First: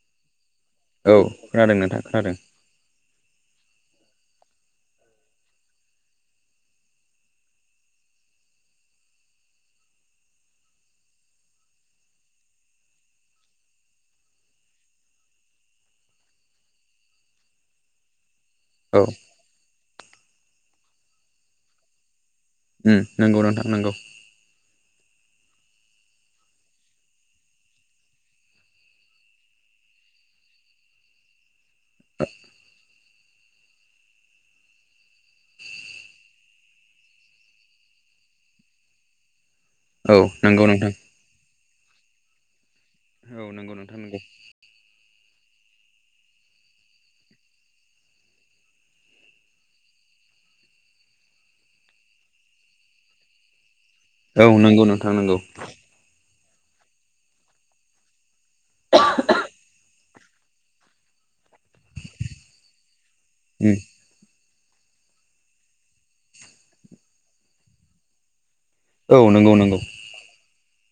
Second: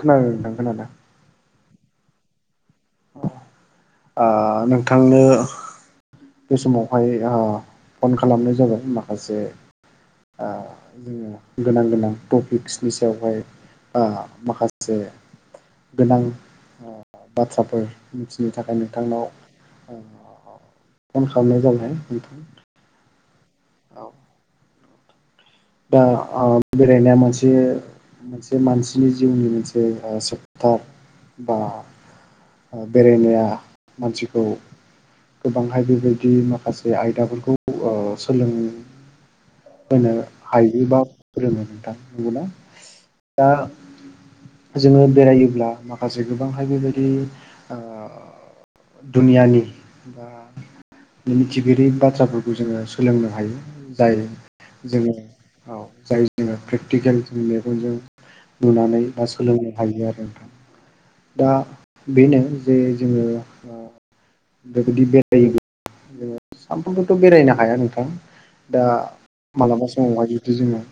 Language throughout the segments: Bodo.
खोनादों नोंथां खोनादों। औ खोनादों नोंथां खोनादों ओह नोंथांनो बे समावहाय फन खालामनाय जाबाय माखासे ओह जोङो गोनां गोनां थपिक्सनि सायावहाय माखासे गोनां बाथ्रा फोर मिथिनो थाखाय औ नोंथांनाव फन खालामनाय जाबाय नोंथां नोंगौ नोंथां नोंगौ औ दा ओ बेरायनाया मोनसे मोनसे मानसिनि जिउनि मोनसे सेप्टार बा ओ बेरायनाया मानसिखौ गोबांहाय बेबायदिनो माखासे आयदाफोरखौ ओह सोलों होनो औ नंगौ नोंथां हायोबा फोरोङो नोंथां नंगौना औ दा नंगौ नोंथां नंगौ जोङो बेरायो अब्ला माखासे गोबांहाय बेबायदि ओ दुनियानि बा मिथिगिरियै बाथ्राफोरखौ जोङो सोलोंनो हायो जाय औ नंगौ नोंथां जोङो नोंगौ औ जाय जोङो प्रेकटिकेल जों मेगनजों नुनानै बा सोलोंनो हायो आरो नोंथां दा बेनो जे जोङो उम ओ बेबायदि बेरायो जोङो सानफ्रोमबोथ' बेरायनो हाया नोंथां दा औ नंगौ नंगौ मालाबा समावहाय जुदि जोङो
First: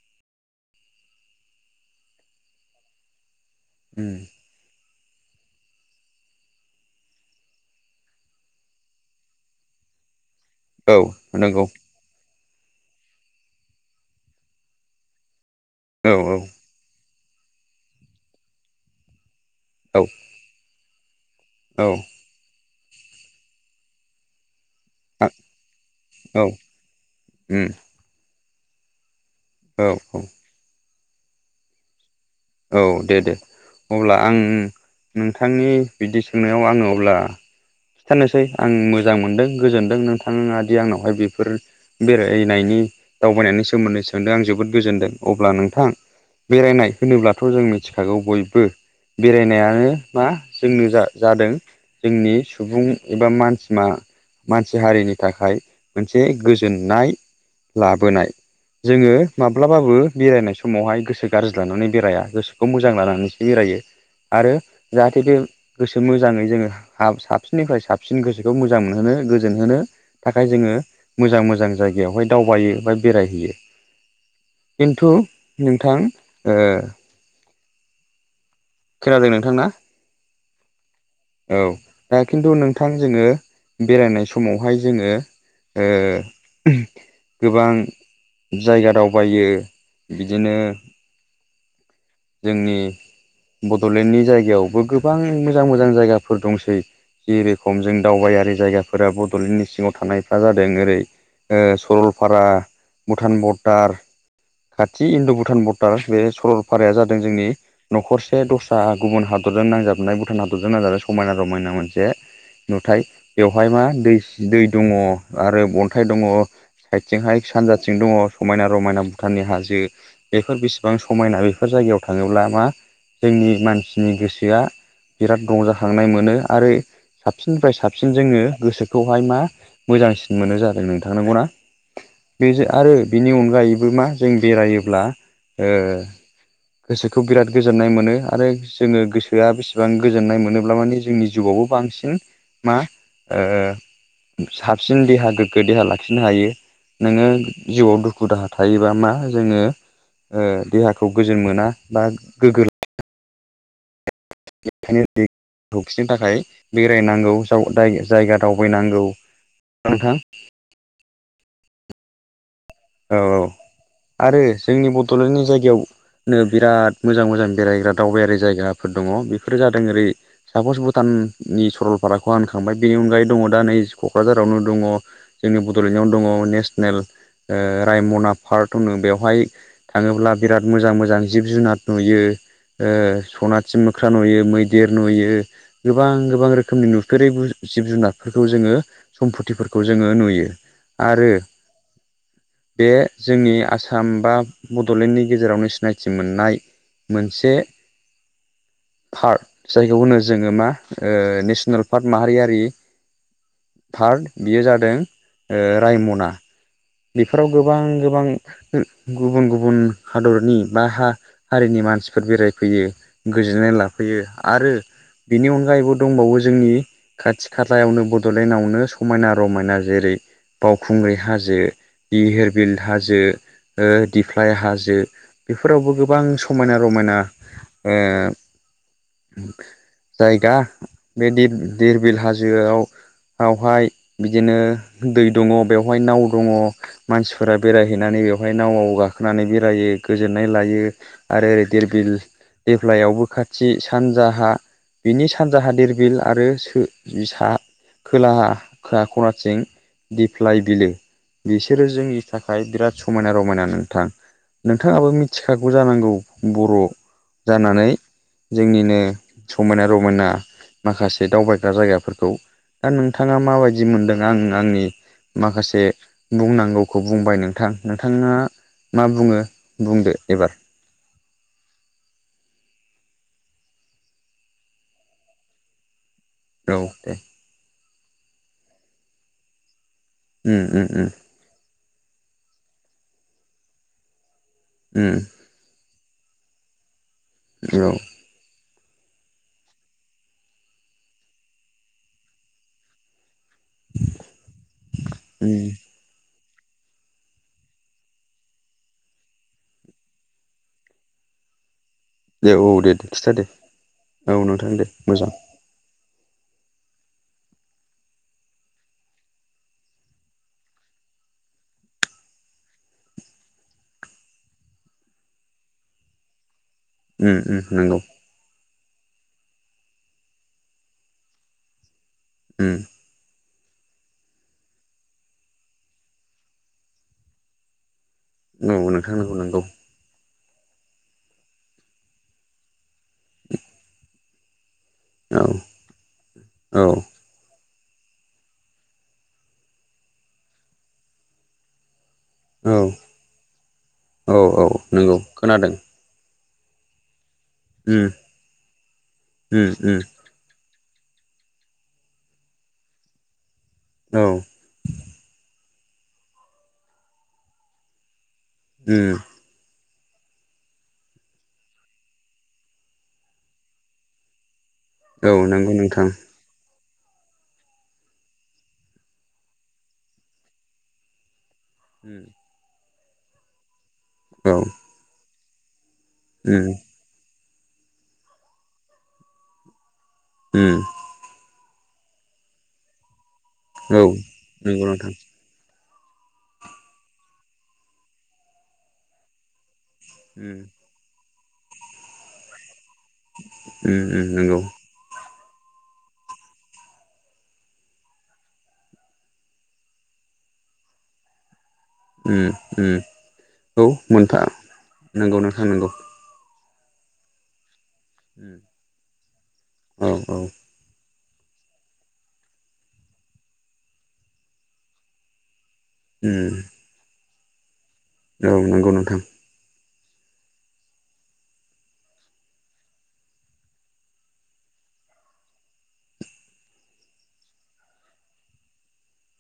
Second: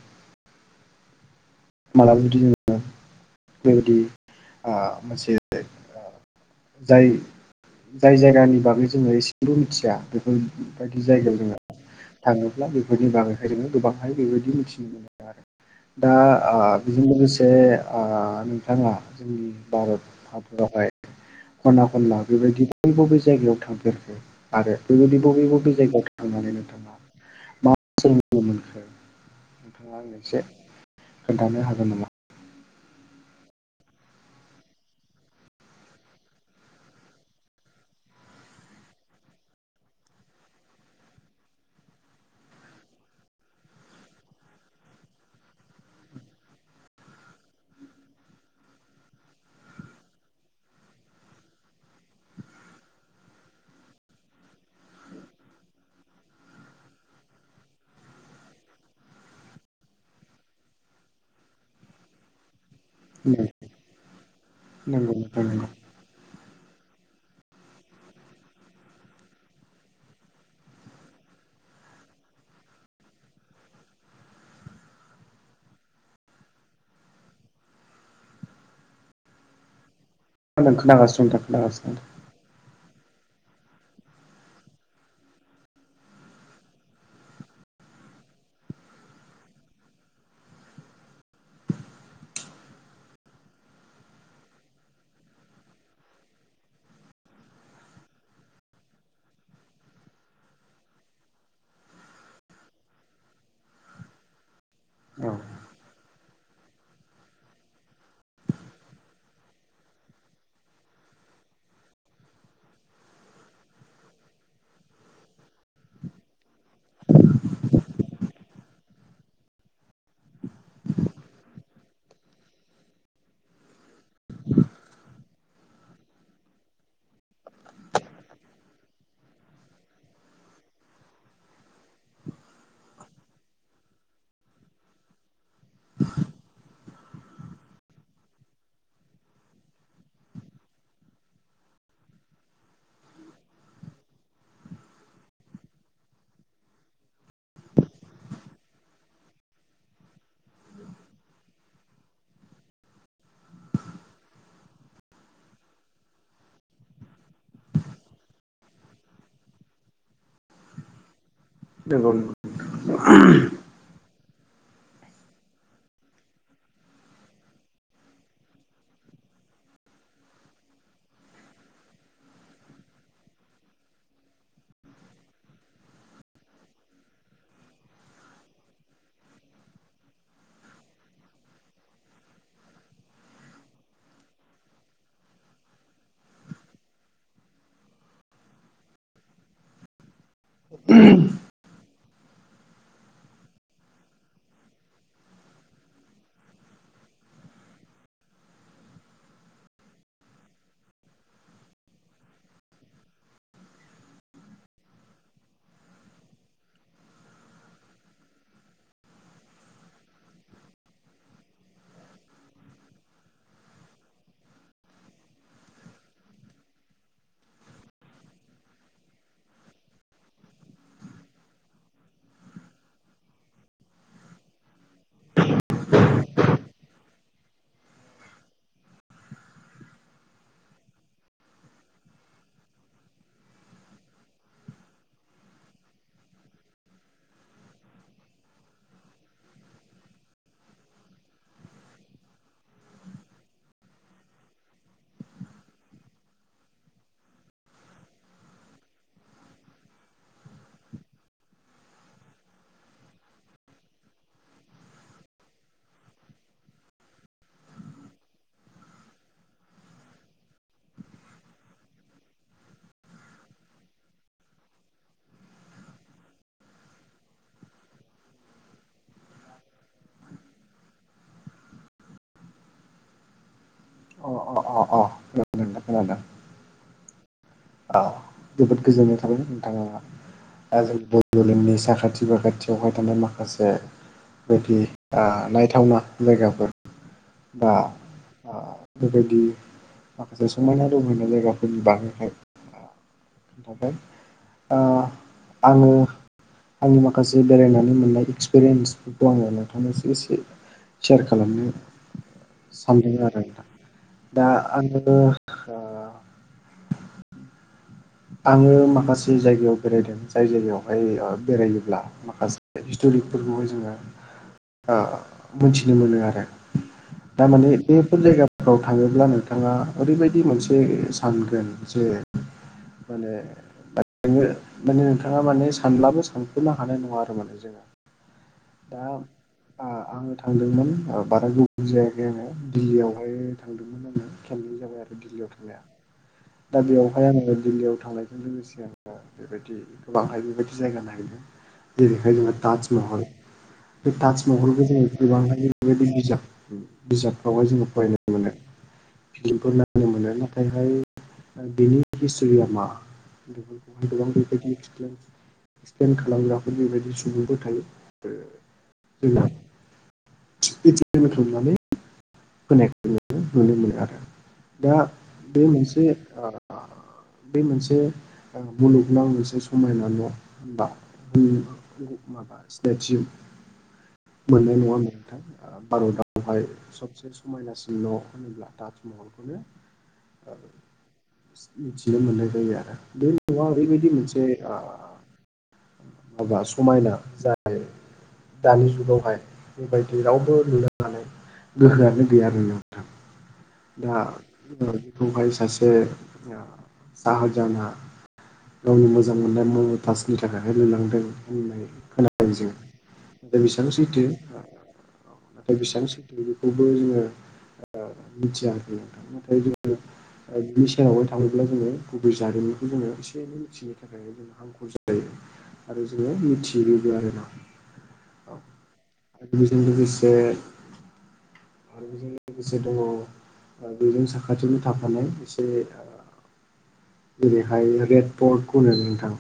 मालाबा जुदि जोङो बेबायदि उम आ मोनसे जाय जाय जायगानि बागै जोङो एसेल' मिथिया बे औ बेफोरबायदि जायगायाव जोंना नंगौ थाङोब्ला बेफोरनि बागैहाय जोङो गोबांहाय बेबायदि मिथिनो मोनो आरो औ दा ओ बेजों लोगोसे आ नोंथाङा जोंनि औ भारत हादरावहाय खना औ खनला बेबायदि बबे बबे जायगायाव थांफेरखो आरो बेबायदि बबे बबे जायगायाव औ थांनानै नोंथाङा उम मा सोलिनाय नुनो मोनखो औ नोंथाङा औ मोनसे खोन्थानो हागोन नामा औ दे दे अब्ला आं नोंथांनि बिदि सोंनायाव आङो अब्ला खिन्थानोसै आं मोजां मोनदों गोजोनदों नोंथाङादि आंनावहाय बेफोर बेरायनायनि दावबायनायनि सोमोन्दै सोंदों आं जोबोद गोजोनदों अब्ला नोंथां बेरायनाय होनोब्लाथ' जों मिथिखागौ बयबो बेरायनायानो मा जोंनो जा-जादों जोंनि सुबुं एबा मानसि मा मानसि हारिनि थाखाय मोनसे गोजोननाय लाबोनाय जोङो माब्लाबाबो बेरायनाय समावहाय गोसो गाज्रि लानानै बेराया गोसोखौ मोजां लानानैसो बेरायो आरो नंगौ जाहाथे बे नोंथां नंगौ गोसो मोज जाङै जोङो हाब साबसिननिफ्राय साबसिन गोसोखौ मोजां मोनहोनो गोजोन होनो थाखाय जोङो मोजां मोजां जायगायावहाय दावबायो बा बेरायहैयो खिन्थु नोंथां ओ खोनादों नोंथां ना [unintelligible] खोनागास औ दा खिन्थु नोंथां जोङो बेरायनाय समावहाय जोङो ओ गोबां जायगा दावबायो बिदिनो जोंनि बड'लेण्डनि जायगायावबो गोबां मोजां मोज जां जायगाफोर दंसै जेरोखम जों दावबायारि जायगाफोरा बड'लेण्डनि सिङाव थानायफ्रा जादों ओरै ओ सरलपारा भुटान बरडार खाथि नोंथां इन्दु औ भुटान बर्डार बे सरलपाराया जादों जोंनि न'खरसे दस्रा गुबुन हाद दरजों नांजाबनाय भुटान हादरजों नांजाबनाय समायना रमायना मोनसे नुथाय बेवहाय मा दै दै दङ आरो अन्थाइ दङ साइदथिंहाय सानजाथिं दङ समायना रमायना भुटाननि हाजो बेफोर बेसिबां समायना बेफोर जा जायगायाव थाङोब्ला मा जोंनि मानसिनि गोसोआ बिराद रंजाखांनाय मोनो आरो साबसिननिफ्राय साबसिन जोङो गोसोखौहाय मा मोजांसिन मोनो जादों नोंथां नंगौ ना बे आरो बिनि अनगायैबो मा जों बेरायोब्ला ओ गोसोखौ बिराद गोजोननाय मोनो आरो जोङो गोसोआ बेसेबां गोजोननाय मोनोब्ला माने जोंनि जिवाव बांसिन मा ओ साबसिन देहा गोग्गो देहा लाखिनो हायो। नोङो जिउआव दुखु दाहा थायोबा मा जोङो ओ देहाखौ गोजोन मोना बा गोगो [unintelligible] मोननो थाखाय बेरायनांगौ जायगा दावबायनांगौ। नोंथां। औ [unintelligible] आरो जोंनि बड'लेण्डनि जायगायावनो बिराद मोजां मोजां बेरायग्रा दावबायारि जायगाफोर दङ। बेफोरो जादों ओरै सापस भुटाननि सरलपाराखौ आंखांबाय बेनि अनगायै दङ दा नैख' क'क्राझारावनो दङ जोंनि बड'लेण्डआवनो दङ नेसनेल रायमना पार्क होनो बेवहाय थाङोब्ला बिराद मोजां मोजां जिब जुनार नुयो। सनाथि मोख्रा नुयो मैदेर नुयो गोबां गोबां रोखोमनि नुफेरै जिब जुनारफोरखौ जोंङो सम्फथिफोरखौ जोंङो नुयो आरो बे जोंनि आसाम बा बड'लेण्डनि गेजेरावनो सिनायथि मोननाय। मोनसे पार्क जायखौ होनो जोंङो मा नेसनेल पार्क माहारियारि। फार्ड बियो जादों रायमना। बेफोराव गोबां गोबां गुबुन गुबुन हादरनि बा हा हारिनि मानसिफोर बेरायफैयो गोजोननाय लाफैयो आरो बेनि अनगायैबो दंबावो जोंनि खाथि खालायावनो बड'लेण्डआवनो समायना रमायना जेरै बावखुंग्रि हाजो इहेरबिल हाजो दिफ्लाय हाजो बेफोरावबो गोबां समायना रमायना। ए। [inaudible] जायगा बे धिरबिल हाजोआव बेवहाय बिदिनो दै दङ बेवहाय नाव दङ। मानसिफोरा बेरायहैनानै बेवहाय नावआव गाखोनानै बेरायो गोजोननाय लायो आरो ओरै बिरबिल देब्लायावबो खाथि सानजाहा। बिनि सानजाहादिर बिल आरो बिसा खोलाहा खो खनाथिं दिफ्लाय बिलो बिसोरो जोंनि थाखाय बिराद समायना रमायना नोंथां। नोंथाङाबो मिथिखागौ जानांगौ बर' जानानै जोंनिनो समायना रमायना माखासे दावबायग्रा जायगाफोरखौ दा नोंथाङा माबायदि मोनदों आं आंनि माखासे बुंनांगौखौ बुंबाय नोंथां नोंथांङा। मा बुङो बुंदो एबार। अ अ अ अ औ दे। औ जोबोद गोजोननाय थाबाय नोंथाङा उम आ उम जों उम बड'लेण्डनि साखाथि साखाथि बाखाथियावहाय थानाय माखासे बायदि उम नायथावना। जायगाफोर बा। औ बेबायदि माखासे समायना रमायना जायगाफोरनि बानायनायखाय। [unintelligible] ओ उम आङो। आंनि माखासे बेरायनानै मोननाय एक्सपिरियेन्सफोरखौ आङो नोंथांनिसिम एसे। सेर खालामनो। दे औ दे दे सानदों खिथा दे आरो नोंथां। औ दा नोंथां दे आङो मोजां आङो माखासे जायगायाव बेरायदों जाय जायगायावहाय ओ बेरायोब्ला माखासे हिस्टरि फोरखौहाय जोङो आ मोनथिनो मोनो आरो उम उम तामाने नंगौ बेफोर जायगा याव थाङोब्ला नोंथाङा ओरैबायदि मोनसे सानगोन जे उम [unintelligible] माने नोंथाङा माने सानब्लाबो सानख'नो हानाय नङा आरो माने जोङो। नंगौ दा नोंथां [unintelligible] आ आङो थांदोंमोन आ बारा गोबाव जायाखै आङो दिल्लीयावहाय थांदोंमोन आङो इ खालि [unintelligible] आरो औ दिल्लीयाव थांनाया दा औ बेयावहाय आङो दिल्लीयाव थांनायजों लोगोसे आङो बेबायदि गोबांहाय बेबायदि जायगा नागिरदों। जेरैहाय जोंहा औ ताजमहल बे औ औ ताजमहलखौ जोङो नंगौ गोबांहाय खोनादों बेैबायदि बिजाब बिजाबफ्रावहाय जोङो उम फरायनो मोनो। उम फिल्मफोर उम नायनो मोनो नाथायहाय बिनि हिस्ट'रिया मा बेफोरखौहाय औ गोबां बेबायदि एक्सप्लेन एक्सप्लेन खालामग्राफोर बेबायदि सुबुंफोर थायो। उम [unintelligible] [unintelligible] दा औ बे नंगौ मोनसे नोंथां आ बे मोनसे ओ मुलुगनां मोनसे समायना न' होनबा उम उम माबा सिनायथि औ मोननाय नङा नोंथां उम भारतावहाय सबसे समायनासिन न' होनोब्ला टाजमहलखौनो उम। मिथिनो मोननाय जायो आरो बै न'आ औ ओरैबायदि मोनसे ओ नंगौ नोंथां माबा समायना। जाय दानि जुगावहाय बेबायदि रावबो उम लुनो हानाय गोहोआनो गैया आरो ना। उम उम नंगौ। बेवहाय सासे ओ साहाजाना गावनि मोजां मोननाय म'मतासनि थाखाय लुलांदों होननाय खोनायो उम जों। उम नाथाय औ बेसेबां सैथो मोनफा नंगौ नोंथां नाथाय नंगौ बेसेबां सैथो [unintelligible] बो जोङो ओ मिथियाखैमोन नाथाय जोङो औ औ [unintelligible] [unintelligible] थाङोब्ला जोङो गुबै जारिमिखौ जोङो एसे एनै मिथिनो थाखाय जों हांखुर जायो। आरो जोङो उम मिथियोबो आरो ना। औ नंगौ नोंथां। बेजों लोगोसे आरो बिजों लोगोसे दंबावो आरो बेजों साखाथियावनो थाफानाय एसे जेरैहाय रेड पर्ट [unintelligible] नोंथां।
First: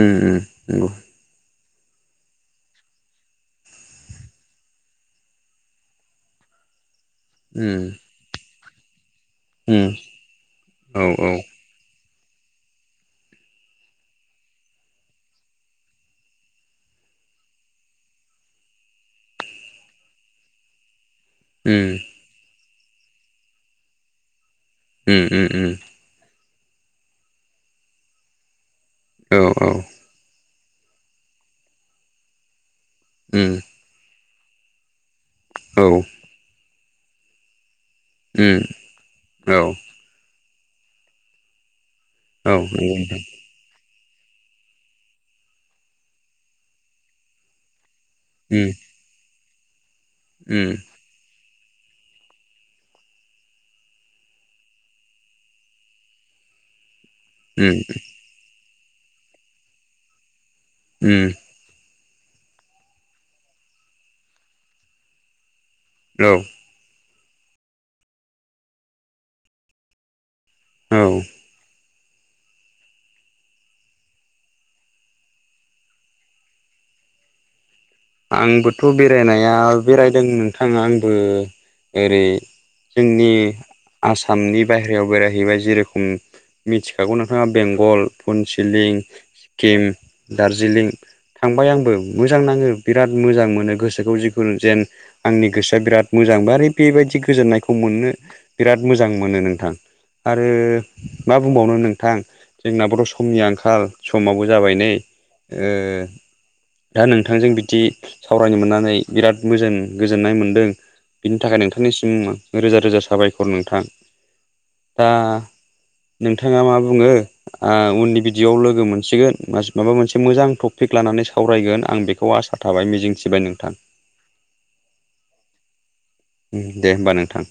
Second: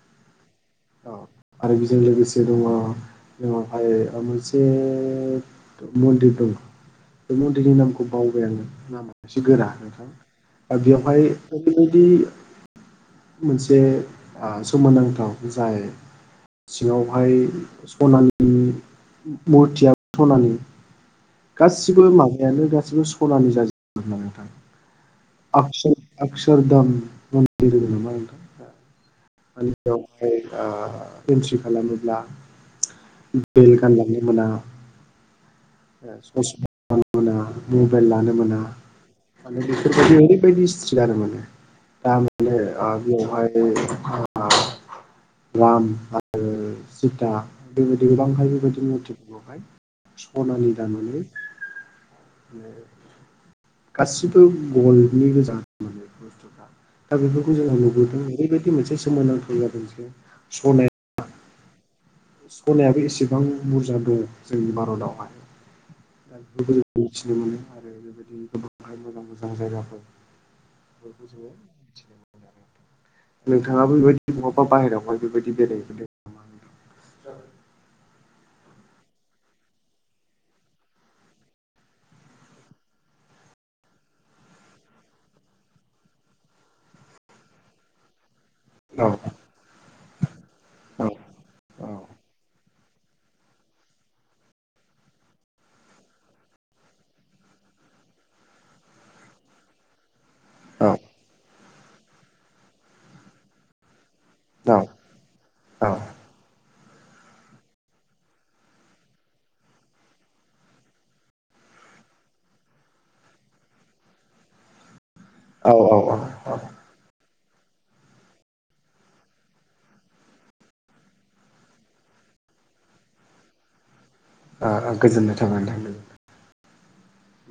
उम उम नंगौ। औ आरो बेजों लोगोसे दङ' जोंनावहाय मोनसे मन्दिर दं। बे मन्दिरनि उम नामखौ बावबाय आङो नामा एसे गोरा उम नोंथां औ बेयावहाय औ बेबायदि मोनसे आ सोमोनांथाव जाय सिङावहाय सनानि मुरथिया सनानि उम गासिबो माबायानो गासिबो सनानि जाजो [unintelligible] नोंथां। उम उम उम [unintelligible] नोंथां औ औ। आ एन्ट्रि खालामोब्ला बेल गानलांनो मोना। ससमा मोना मबाइल लानो मोना माने बेफोरबायदि [unintelligible] बायदि ष्ट्रिक आरो माने [unintelligible] बेयावहाय [unintelligible] राम आरो सिता बेबायदि [unintelligible] खनानि दानानै गासिबो गल्दनि गोजा मोन बस्थुफोरा दा बेफोरखौ जोंहा नुबोदों ओरैबायदि मोनसे सोमोनांथाव जादों जे सनाया उम्म। सनायाबो एसेबां बुरजा दं जोंनि भारतआवहाय औ [unintelligible] मिथिनो मोनो आरो बेबायदिनो गोबांहाय मोजां मोजां जायगाफोर औ बेफोरखौ जोङो नोंथाङाबो बेबायदि बहाबा बाहेरायावहाय बेबायदि बेरायहैफेरदों नामा? [inaudible] आंबोथ' बेरायनाया बेरायदों नोंथां आंबो ओरै जोंनि आसामनि बाहेरायाव बेरायहैबाय जेरोखोम मिथिखागौ नोंथाङा बेंगल पनसिलिं, नोंथां? सिक्किम, दार्जिलिं थांबाय आंबो मोजां नाङो। बिराद मोजां मोनो गोसोखौ जिखुनु जेन आंनि गोसोआ बिराद मोजां बारे बेबायदि गोजोननायखौ मो मोननो बिराद मोजां मोनो नोंथां। आरो मा बुंबावनो नोंथां जोंना बर समनि आंखाल। समावबो जाबाय औ नै ओ दा नोंथांजों बिद दि सावरायनो मोननानै बिराद मोजोन गोजोननाय मोनदों। बिनि थाखाय नोंथांनिसिम रोजा रोजा साबायखर नोंथां। दा औ औ औ नोंथाङा मा बुङो? आ उननि बिदिआव लोगो मोनसिगोन मास माबा मोनसे मोजां टपिक लानानै सावरायगोन आं बेखौ आसा थाबाय मिजिंथिबाय नोंथां। आ आ गोजोननाय थाबाय नोंथां निबो। ओम दे होमबा नोंथां।